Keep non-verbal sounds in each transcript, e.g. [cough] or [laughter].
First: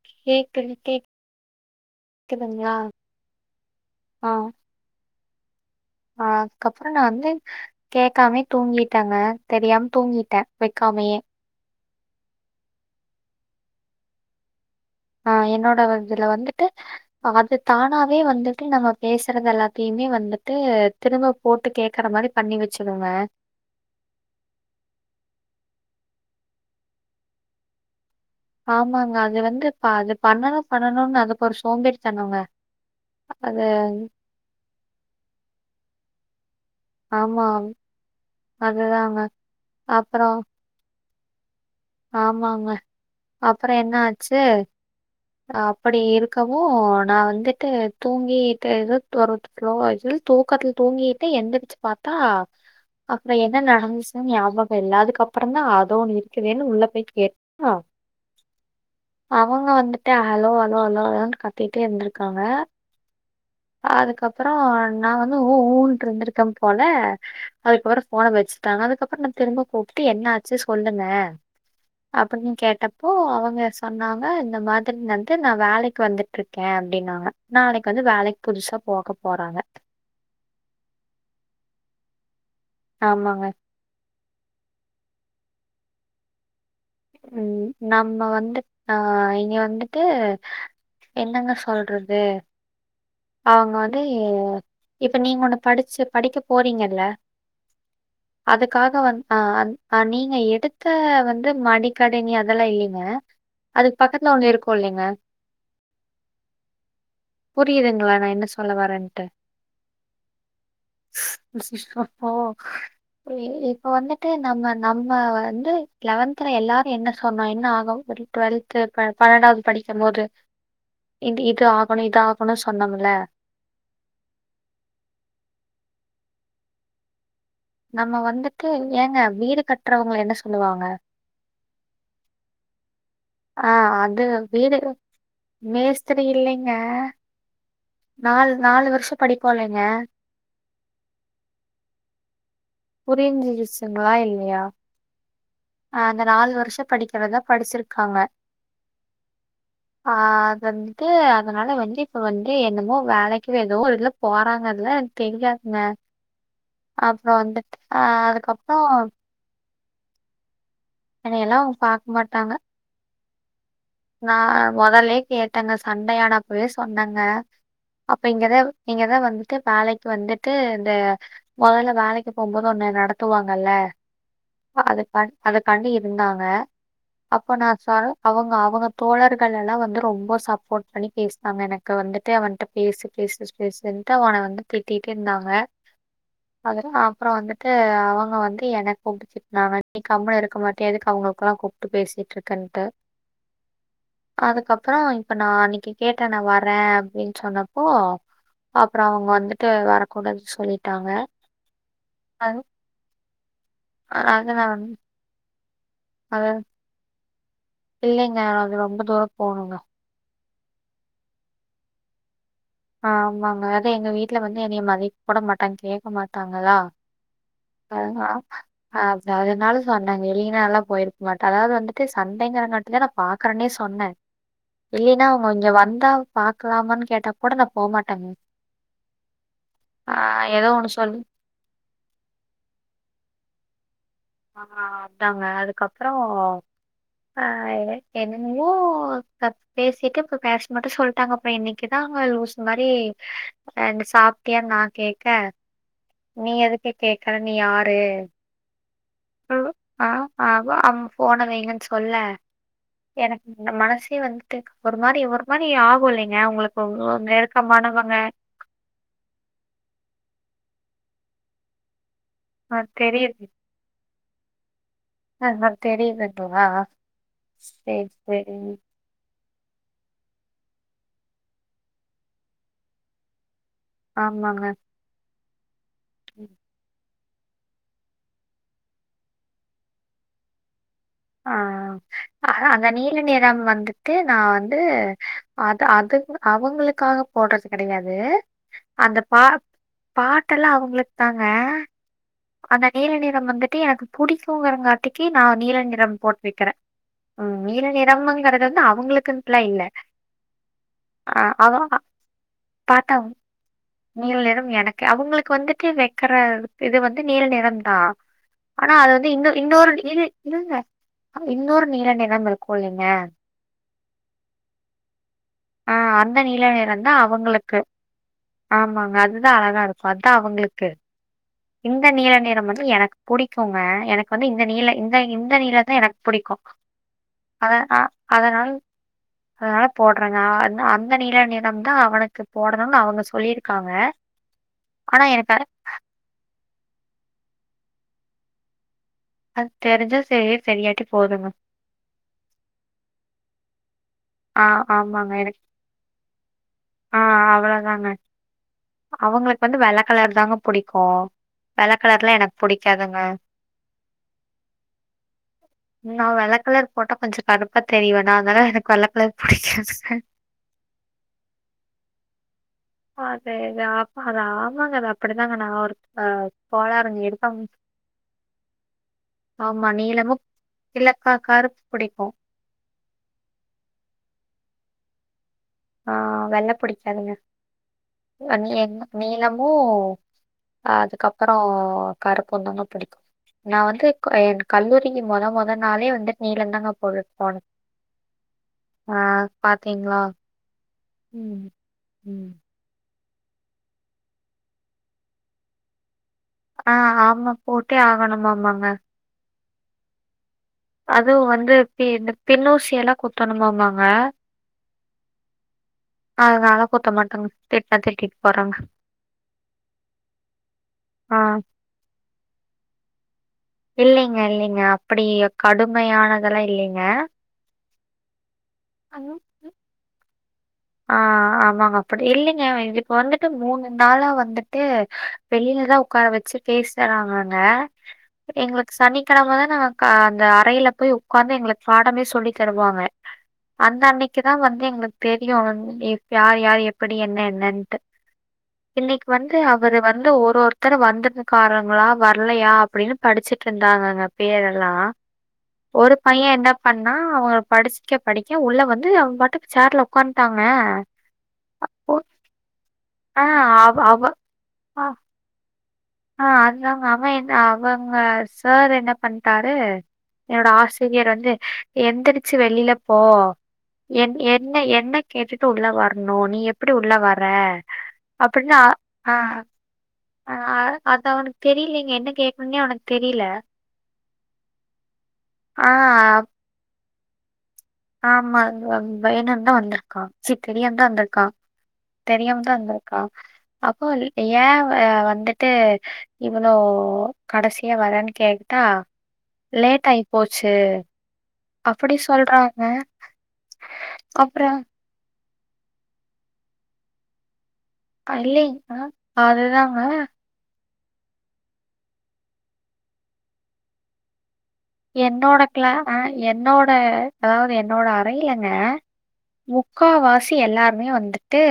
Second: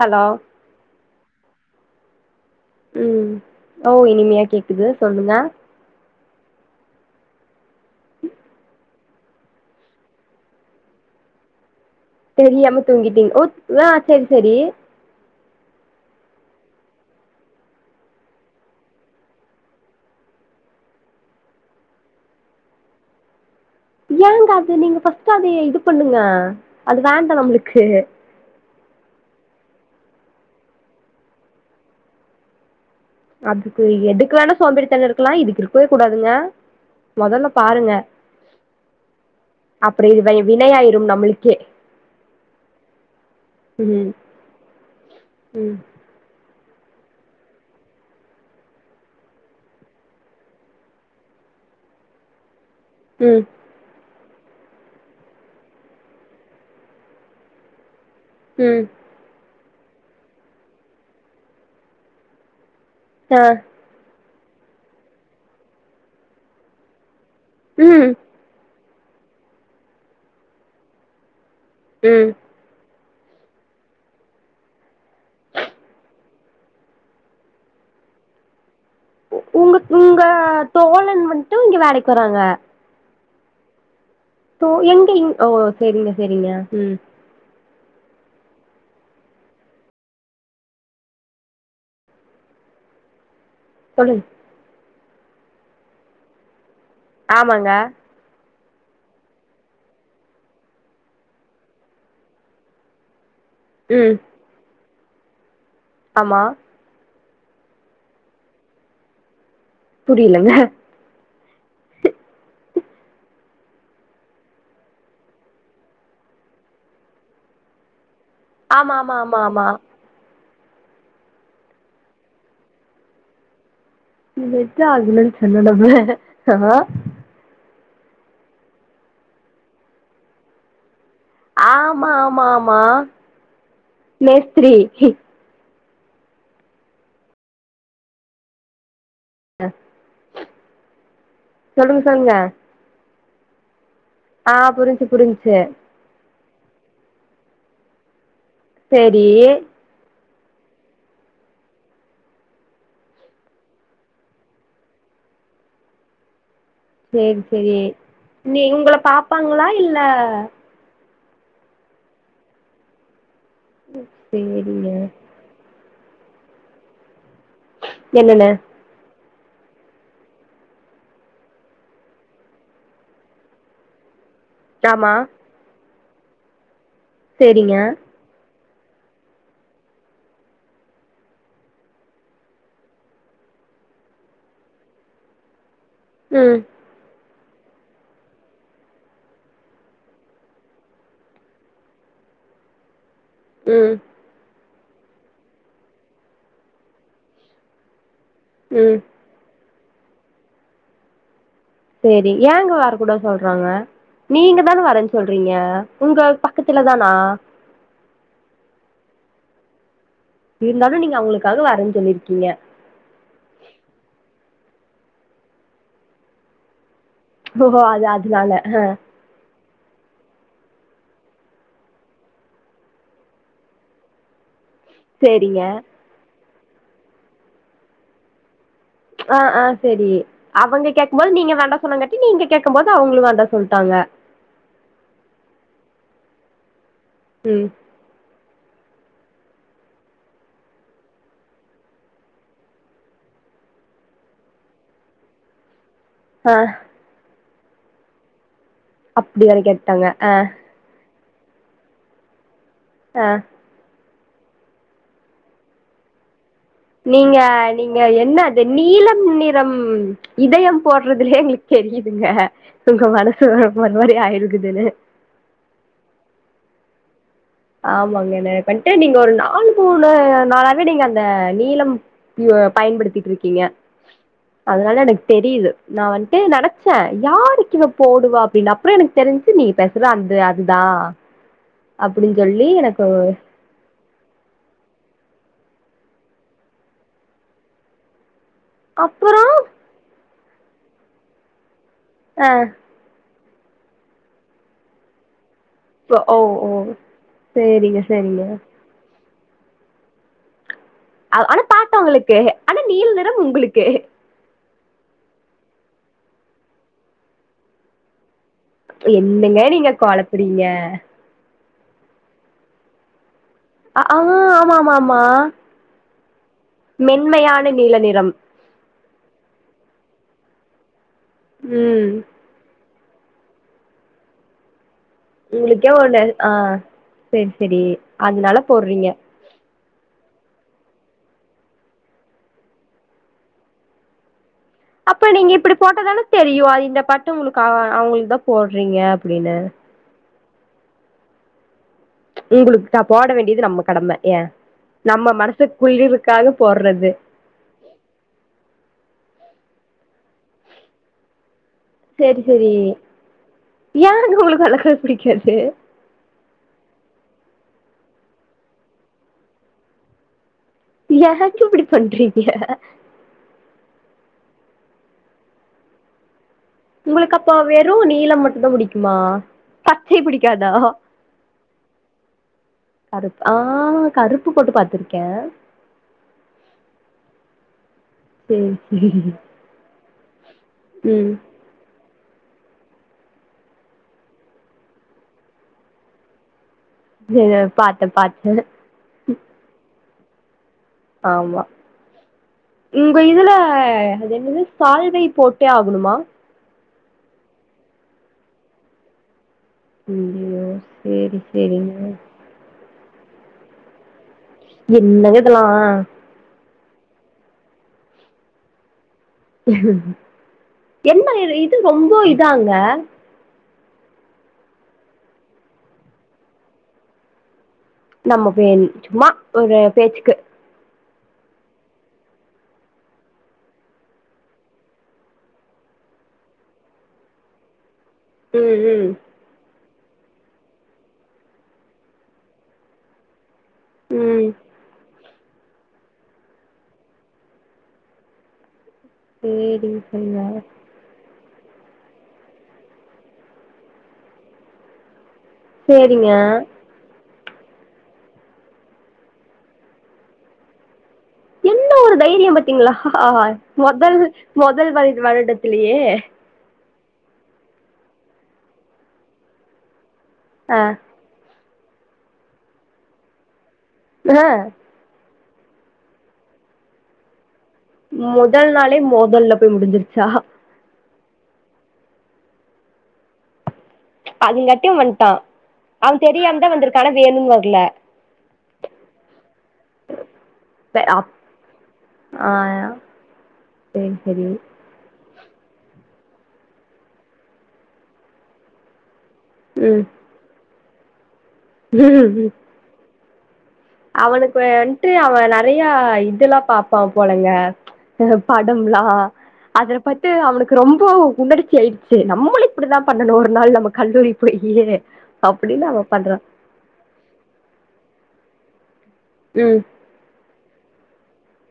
Hello கேக்குது கேக் உம் ஓ இனிமையா கேக்குது சொல்லுங்க அஹ் அதுக்கப்றோ நா வந்து கேக்காமே தூங்கிட் டாங்க தெரியாம தூங்கிட்டே வைக்காமயே தெரியாம தூங்கிட்டீங்க ஓ ஆஹ செரி செரி ஆஹ் என்னோட [unintelligible] வந்துட்டு அது தானாவே வந்துட்டு நம்ம பேசுறது எல்லாத்தையுமே வந்துட்டு திரும்ப போட்டு கேக்குற மாரி பண்ணி வச்சிதுங்க ஏங்க அது நீங்க ஃபஸ்ட்டு அதய இது பண்ணுங்க அது வேண்டா நம்மளுக்கு ஆமாங்க அது வந்து பா அது பண்ணணும் பண்ணணும்னு அதுக்கு ஒரு சோம்பேறி தானங்க அதுக்கு எதுக்கு வேணா சோம்பேறித்தன இருக்கலா இதுக்கு இருக்கவே கூடாதுங்க ஆமா முதல்ல பாருங்க அதுதாங்க. அப்றம் அப்புறம் இது வினைய ஆயிரும் நம்ளுக் கே ஆமாங்க அப்றம் என்ன ம் ஆச்சு ம் அப்டி இருக்க ஓ நா வந்துட்டு தூங்கிட்டு எதோ ஐ ஃபீல் தூக்கத்துல தூங்கிட்டு எந்துருச்சி பாத்தா அப்றோ ம் என்ன நடந்துச் ஞாபகம் இல்லதுக்கு அப்றோ தா அதோ ஒன்னு இருக்தே ன்னு உள்ள போய் கேட்டா உம் அவங்க வந்துட்டு ஹலோ ஹலோ ஹலோ ஹலோன்னு கத்திட்டே இருந்திருக்காங்க [unintelligible] றோ நா வந்து ஊம் ஊன்னுட்டு இருந்திருக்கே போல அதுக்கப்ரோ ம் ஃபோன வச்சுட்டாங்க அதுக்கப்ரோ ண்ண திரும்ப கூப்ட்டு என்ன ஆச்சி சொல்லுங்க ம் அப்ப நீ கேட்டப் அப்போ அவங்க சொன்னாங்க இந்த மாதிரி வந்து நா வேலைக்கு வந்துட்ருக்க அப்டின்னாங்க நாளைக்கு வந்து வேலைக் புதுசாப் உங்க உங்க தோழன் வன்ட்டு இங்க வேலைக் க்குறாங்க ஆமாங்க சோ எங்கிங் ஓ செரிங்க செரிங்க ம் ம். நம்ம வந்து ஆஹ் இங்க வந்திட்டு என்னங்க சொல்றது அவங்க வந்து ஏ சொல்லுங்க இப்ப நீங்க ஒண்ணு படிச்சி படிக்க போறீங்க ஆமாங்க அதுக்காக வந் அஹ நீங்க எடுக்க வந்து மடி கடை நீ அதெல்லா இல்லீங்க அதுக்கு ம் பக்கத்துல ஒண்ணு இருக்குலிங்க ஆமா புரியுதுங்களா நா என்ன சொல்ல வரேன்ட்டு புரியலங்க [unintelligible] இப்ப வந்துட்டு நம்ம நம்ம வந்து லெவன்தல எல்லா என்ன சொன்னா என்ன ஆகோ தெரியில டுவெல்த்து ஆமா ப ஆமா ஆமா பணென்டாவது ஆமா படிக்க போது இது இது ஆகணு இது ஆகணு சொன்னோம் இல்ல நீட்ட ஆகலன்னு சொன்னடம ஆஹ் நம்ம வந்துட்டு ஏங்க வீடு கட்றவங்கல என்ன சொல்லுவாங்க ஆமா ஆமா ஆமா ஆ அது மேஸ்திரி [unintelligible] மேஸ் த்திரி இல்லிங்க நாலு நாலு வருஷத் படிபோ லைங்க சொல்லுங்க சொல்லுங்க புரிச்சிரிச் ஆ புரிஞ்சி புரிஞ்சி நாலு வருஷ படிக்கிறத படிச்சிருக்காங்க சேரி ஆ அது வந்துட்டு அதனால வந்து இப்ப வந்து என்னமோ வேலைக்கு எதோ இதுல போறாங்கல்ல தெரியாதுங்க அப்ரோ வந்து யே நீ இவ்ங்கள பாப்பாங்களா இல்ல ல்ல அதயெல்லா அவ்ங்க பாக்க மாட்டாங்க நா சரிங்க மொதல்யே கேட்டங்க சண்டையான அப்பவே சொன்னங்க அப்ப என்னன்னு இங்கதா இங்கதா வந்து ட்டு வேலைக்கு வந்துட்டு இந்த மொதல்ல வேலைக்கு போம்போது ஒண்ணு நடத்துவாங்கல்ல [unintelligible] அத ஆமா பண் அதக்கண்ணீர் இருந்தாங்க அப்ப நா சரிங்க சரோ அவ்ங்க தோழர்கள் எல்லாம் வந்து ரொம்ப சப்போர்ட் பண்ணி பேசினாங்க எனக்கு வந்துட்டு அவன்ட்ட பேசு பேசு பேசுண்ட்டு அவன வந்து திட்டிட்டு இருந்தாங்க ம் அகரா ஆ அப்றோ வந்துட்டு அவங்க வந்து எனக் கூப்ட்டு திட்னாக நீ கம்முனு இருக்க மாட்டிய எதுக்கு அவங்களுக்கெல்லா கூப்ட்டு பேசிட்டு இருக்கன்ட்டு ம் அதுக்கப்பறோ இப்ப நா அன்னைக்கு கேட்டே நா வரேன் அப்டின்னு சொன்னப்போ ம் அப்பற அவங்க வந்து க்கு வரக்கூடாது சொல்லிட்டாங்க செரி அது ஏங்க வர கூடாது றாங்க அது நீங்க தான நான் வரேன்னு சொல்றீங்க உங்க அது பக்கத்துல தானா இல்லைங்க அது ரொம்ப தூர போணுங்க இருந்தாலு நீங்க அவங்களுக்காக வரேன் சொல்லிருக்கீங்க ஆஹ் ஆமாங்க அது எங்க வீட்டுல வந்து என்னிய மதிக்கூட மாட்டாக கேட்க மாட்டாங்களா ஓஹோ ஆ அது அ அதனால ஆ அத அதனால சொன்னாங்க வெளிய நால்லா போயிருக்கமாட்டே அதாவது வந்துட்டு சண்டைங்கரங்காட்டுதா நா பாக்குறனே சொன்னே இல்லின்னா அவுங் சேரிங்க கொஞ்ச வந்தா பாக்கலாமனு கேட்டா கூட நா போமாட்டங்க ஆஹ் ஆஹ் சரி அவங்க சொல்லி கேக்கபோது நீங்க வேண்டா சொன்னாங்கட்டி நீங்க கேட்க போது அவங்களு வேண்டா சொல்டாங்க ஆஹ் அதாங்க அதுக்கப்ரோ ஆஹ் ஏ எனக் ஓ க பேசிட்டு இப்ப பேச மாட்டே சொல்ட்டாங்க அப்பற இன்னைக்குதாங்க லூஸ் மாதிரி் சாப்ட்டியா நா கேக்க நீ ஆ எதுக்கு கேக்க கழனி ஆறு அப்டியானு கேட்டங்க ஆஹ் போன வெய்கண் சொல்லே ஆ எனக் இந் மனசு எ வந்துடு ஒரு மாரி ஒரு மாரி ஆகு இல்லைங்க உங்ளுக் நீங்க நீங்க என்ன அது நீளம் நிறம் இதயம் போடுறதுலே எங்ளுக் தெரியு ங்க அ உங்க மனசு ஒரு மாரி ஆயிரு க்குதுனு ஆஹ்ஹ் தெரியுது இப்போதா ஆமாங்க எனய கண்ட்டு நீங்க ஒரு நா ஆாலு மூணு நாளாவே நீங்க அந்த நீளம் பயன்படுத்திட்ருக்கீங்க ஆமாங்க தெரிய்து நா வந்ட்டு நெனச்ச யாருக்கிவ போடுவா அப்டினு அப்றொ எனக்கு தெரிஞ்சு நீ பேசுற அந்த அதுதா ஆஹ் அப்டின்னு அத சொல்லி அந்த எனக்கு நீல நிற வந்துட்டு நா வந்து அது அது அவங்களுகாக போடுறது கெடயாது அப்பறொ பாட்டெல்லா அவுங்ளுக்தாங்க ஆ அந்த நீல நிற நம் வந்துட்டி எனக்கு புடிக்குங்கறங்காட்டிகி நா நீல நிறம் ஓ ஓ போட்டுவைக்கிறே அஹ் நீல சேரிங்க சேரிங்க நிறம்ங்கறது அவங்களுக்குன் ப்ளைன்ல அவ் ஆனா பாத்த உங்ளுகு ஆனா நீல நிறம் உங்ளுகு நீல் நிறம் எனக் க்கு அவங்ளுகு வந்துட்டு வெக்ற இது வந்து நீல நிறந்தா என்னங்க நீங்க கொளப்ரீங்க இருங்க இன்னொரு நீல நிறம் இருக்கு இல்லைங்க அஹ்ஹா ஆமா ஆமா ஆமா ஆ அந்த நீல நிறம் தா மென்மையான அவங்களுக்கு நீள நிறம் ஆமாங்க அதுதா அழகா இருக் அத்தா அவுங்ளுக்கு இந்த ம் நீள நிறம் வந்து எனக் புடிகுங்க எனக்கு வந்து இந்த நீல இந் உங்ளுகே [unintelligible] ஆஹ் சேர் அத செரி அ அதனால போட்றீங்க றாங்க அ அந் அந்த நீல நிறம்தா அவனுக்கு போடணும்னு அவங்க சொல்லியிருக்காங்க ஆனா அப்ப நீங்க எனக்கு அது இப்படி போட்டாதால தெரியும் அது இந்த பட்டம் உங்களுக்கு அவ் அவங்களுக்கு தா போடுறீங்க அப்டின்னு அது தெரிஞ்சாஷ் சரி சரியாட்டி போதுங்க உங்களுக்கு நா போட வேண்டியது நம்ம கடமை ஏன் ஆ ஆமாங்க நம்ம எனக்கு மனசு குழிவுக்காக போட்றது ஆ அவ்வளோதாங்க. அவங்களுக்கு வந்து வெள கலர் தாங்க புடிக்கு வெள்ள கலர்லா சேரி எனக்கு சேரி புடிக்காதுங்க ஏங்க உங்களுக்கு வெள்ளக்கலர் பிடிக்காது நா வெள்ள கலர் போட்டா கொஞ்ச கருப்பா தெரிவேனா அதனால எனக்கு வெள்ள கலர் புடிக்காதுங்க ஏங்க இப்டி பண்றீங்க அதே தாப்பா அது ஆமாங்க அது அப்படிதாங்க நா ஒரு பா உங்களுக்கு அப்ப வெறு நீளம் மட்டுந்தா புடிக்குமா ஆமா பச்சை நீளமும் பிடிக்காதா இல்ல க கருப்பு புடிக்கும். கருப்பு ஆஹ் கருப் கருப்பு போட்டு பாத்துருக்கே ஆஹ் வெள்ள புடிக்காதுங்க நீ சேரி சேரி நீலமூ ம் அதுக்கப்பறோ கருப்பந்தாங்க பிடிக்கும் நான் வந்து என் கல்லூரிக்கு மொதல் மொதல் நாளே வந்து நீலந்தாங்க போட்டு சேரி போணே பாத்தே பாத்தே ஆஹ் பாத்தீங்களா ஆமா ம் ம் உங்க இதுல அது என்னது சால்வை போட்டே ஆகணுமா ஆஹ் ஆமா போட்டே ஆகணுமாமாங்க [unintelligible] அதுவும் வந்து சேரிங்க இந்த பின்னூசியலா குத்தணு மாமாங்க என்னங்க இதலா நாலாம் குத்த மாட்டாங்க திட்டனா திட்டிட்டு போறாங்க என்ன ஆ இது இது ரொம்ப இதாங்க இல்லைங்க இல்லைங்க அப்டி கடுமையானதெல்லாம் இல்லைங்க நமக் சும்மா ஒரு பேச்சுக்கு ஆஹ் ஆமாங்க அப்டி இல்லைங்க இப்ப வந்துட்டு மூணு நாளா வந்துட்டு வெளிலதான் உட்கார வச்சு பேசுறாங்கங்க எங்களுக்கு ம் சனிக்கெழமதான் நா அ அந்த அறையில போய் உட்காந்து எங்களுக்கு பாடமே சொல்லி தருவாங்க அந்த ம் அன்னைக்கு ம் தான் வந்து எங்களுக் தெரியு யார் யார் எப்படி என்ன என்னன்ட்டு இன்னிக் வந்து சேரிங்க அவரு வந்து சரிங்க ஒருரொத்தர வந்து க்காரங்களா வர்லையா அப்டின்னு படிச்சிட்ருந்தாங்கங்க பேர் எல்லா ஒரு சேரிங்க பையன் என்னாப் பண்ணா அவ்ங்க படிஸ்க்கே படிக் க உள்ள வந்து அவ்ம்பாட்டுக் சேர்ல உக்கான்ட்டாங்க என்ன ஒரு தைரியம் பாத்திங்ளா ஆ ஆஹ் அவ மொதல் அவ மொதல் வய்து வருடத்துல யே தான் அவன் என்ன அவங்க சார் என்ன பண்ட்டாரு என்னோட ஆ ஆசிரியர் வந்து எந்திரிச்சு வெளிலப் போ என் ஆ என்ன என்ன கேட்டுட்டு உள்ள வர்ணு நீ எப்டி உள்ள வர முதல் அப்படின்னு அ- நாளே மோதல்ல போய் முடிஞ்சிருச்சா அத்தவ்னுக்கு தெரிலிங்க என்ன கேக்குன்னே அவ்னுக் தெரில அதுங்காட்டே வன்ட்டே அவே தெரியாம தா வந்திருக் கட வேணுன் வர்ல ஆம்மாங் வந்தெ வேணுன்தா வந்திருக்கா ப சிக்கடியுந்தா அப் வந்திருக்கா ஆ தெரியாம தா வந்திருக்கா அப்போ சேரி ல் சேரி ஏ ஆ வந்திட் ட்டு இவ்வளோ கடசியா வரேன்னு கேக்ட்டா ம் லேட் ஆய் போச்சு அப்டி சொல்றாங்க அவளுக்கு அப்புறம் வன்ட்டு அவ நா நறையா இதுதெல்லாப் பாப்பா போலைங்க இந்த அஹ் இல்லைங்க படம்லா அதிரு அதுதாங்க பத்தி அவ்ளுக்கு ரொம்போ உணர்ச்சி ஆய்ட்ச்சு நம்முளூ இப்டிதா பண்ணணு ஒரு நாள் நம்ம கல்லூரி போய் என்னோட க்ளா ஆ என்னோட அதாவ்து என்னோட அக் மைலங்க ம் முக்கா வாசி எல்லாருமே வந்திட் ட்டு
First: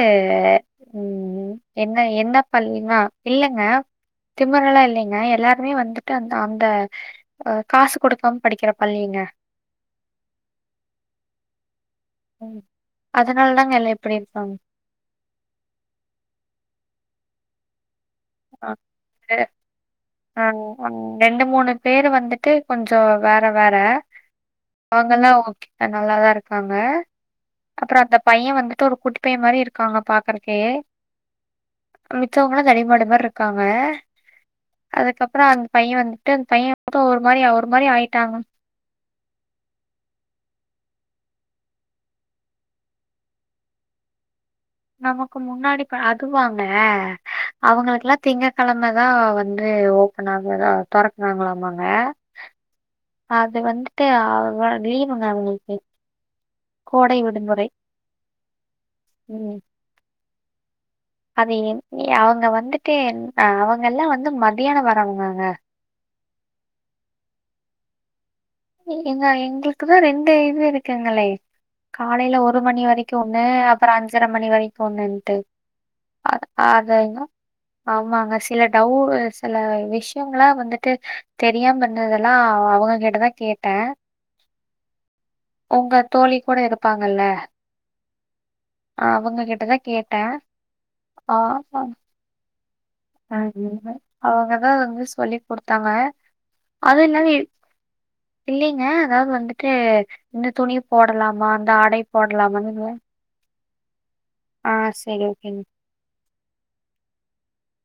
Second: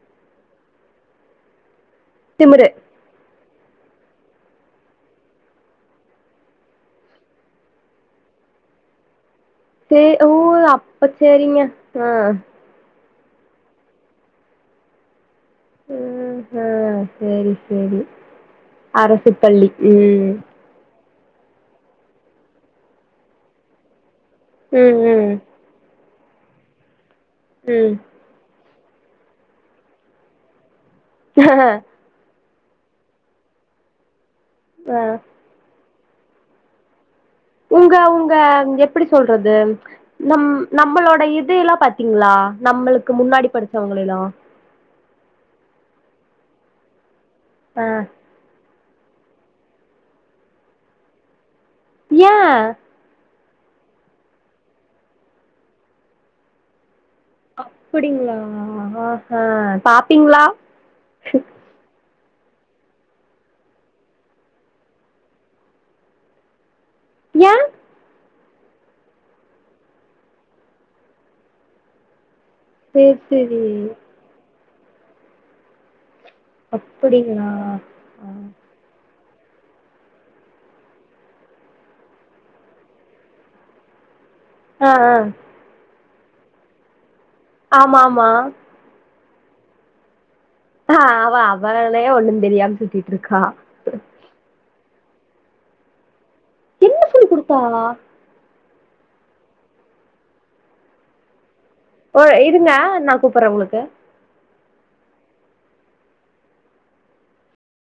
ம் என்ன என்னப் திமிரு பள்ளி மா இல்ல ஆ திமுறல்லா இல்லிங்க எல்லாருமே வந்துட்டு அந்த அந்த அ காஸ்ஸுப் குடுக்காம படிக்ற பள்ளீங்க சேர் ஓ அப்ப சேரிங்க உம் அதனால் தாங்க எல்லா இப்டி இருக்காங்க உம் ஆ செரி செரி அது அரசுப்பள்ளி உம் ரெண்டு மூணு பேரு வந்திட்டு கொஞ்சோ வேற வேற ம் அவங்கல்லா ம் ஓகே நா நல்லாதா ருக்காங்க ம் அப்றோ அந்த பைய வந்து து ஒரு குட்டிப்பைய மாரி இருக்காங்க பாக்றக்கே தூங்ன்னா தடிமாடு மாரி ருக் க்காங்க ஆ அதுக்கப்றோ அந்த பைய்ய வந்து கா அந்த பைய்ய எப்பக்கா வரூ உங்க உங்க எப்புடி சொல்றது நம் நம்மளோட இதுயெல்லா பாத்தீங்ளா நம்மளுக்கு முன்னாடி படிச்சவங்கள எல்லா நமக்கு முன்னாடி ப அதுவாங்க ஆ அவங்களுக்கெல்லா திங்க கெழம அத வந்து ஓப்பன் ஆகுத தொறக்ராங்களாமாங் ஏ அது வந்துட்டு அவுங்க லீவுங்க அவுங்களுக்கு அப்படிங்ளா ஆஹஹ ம். சாப் டிங்ளா அது என் ஏ எ அவுங்க வந்துட்டு ஆ அவுங்க எல்லா வந்து மத்தியானோ வர்ரவங்க அங்க ஏ நீங் எங்க எங்களுக்குதா ரெண்டு இது இருக்குங்களே காலைல ஒ ஒரு மணி வரைக்கு சேரி ஒண்ணு சேரி அப்புறோ அஞ்சர மணி வரைக் [unintelligible] அத ஆதாய்னு அப்படிங்களா ஆமாங்க சில டவ்வு சில விஷ்யங்களா வந்துட்டு தெரியாம பண்ணதெல்லா அ அவுங்க கிட்டதா கேட்டே ஆஹ் ஆஹ் உங்க தோழி கூட இருப்பாங்கல்ல ஆமா ஆமா அவுங்க கிட்டதா கேட்டே ஆஹ் அவ அவளே ஒண்ணு தெரியாம சுத்திட்டு இருக்கா அதே தா அவுங்கதா வந்து சொல்லி் குடுத்தாங்க அது என்ன சொல்லி என்னது [unintelligible] குடுத்தா இல்லி ங்க அதாவ்து வந்துட்டு இந்த துணிய போடலாமா அந் ஒ இருங்க நா கூப்புறே உங்களுக் கு ஆஹ் செரி ஓகேங்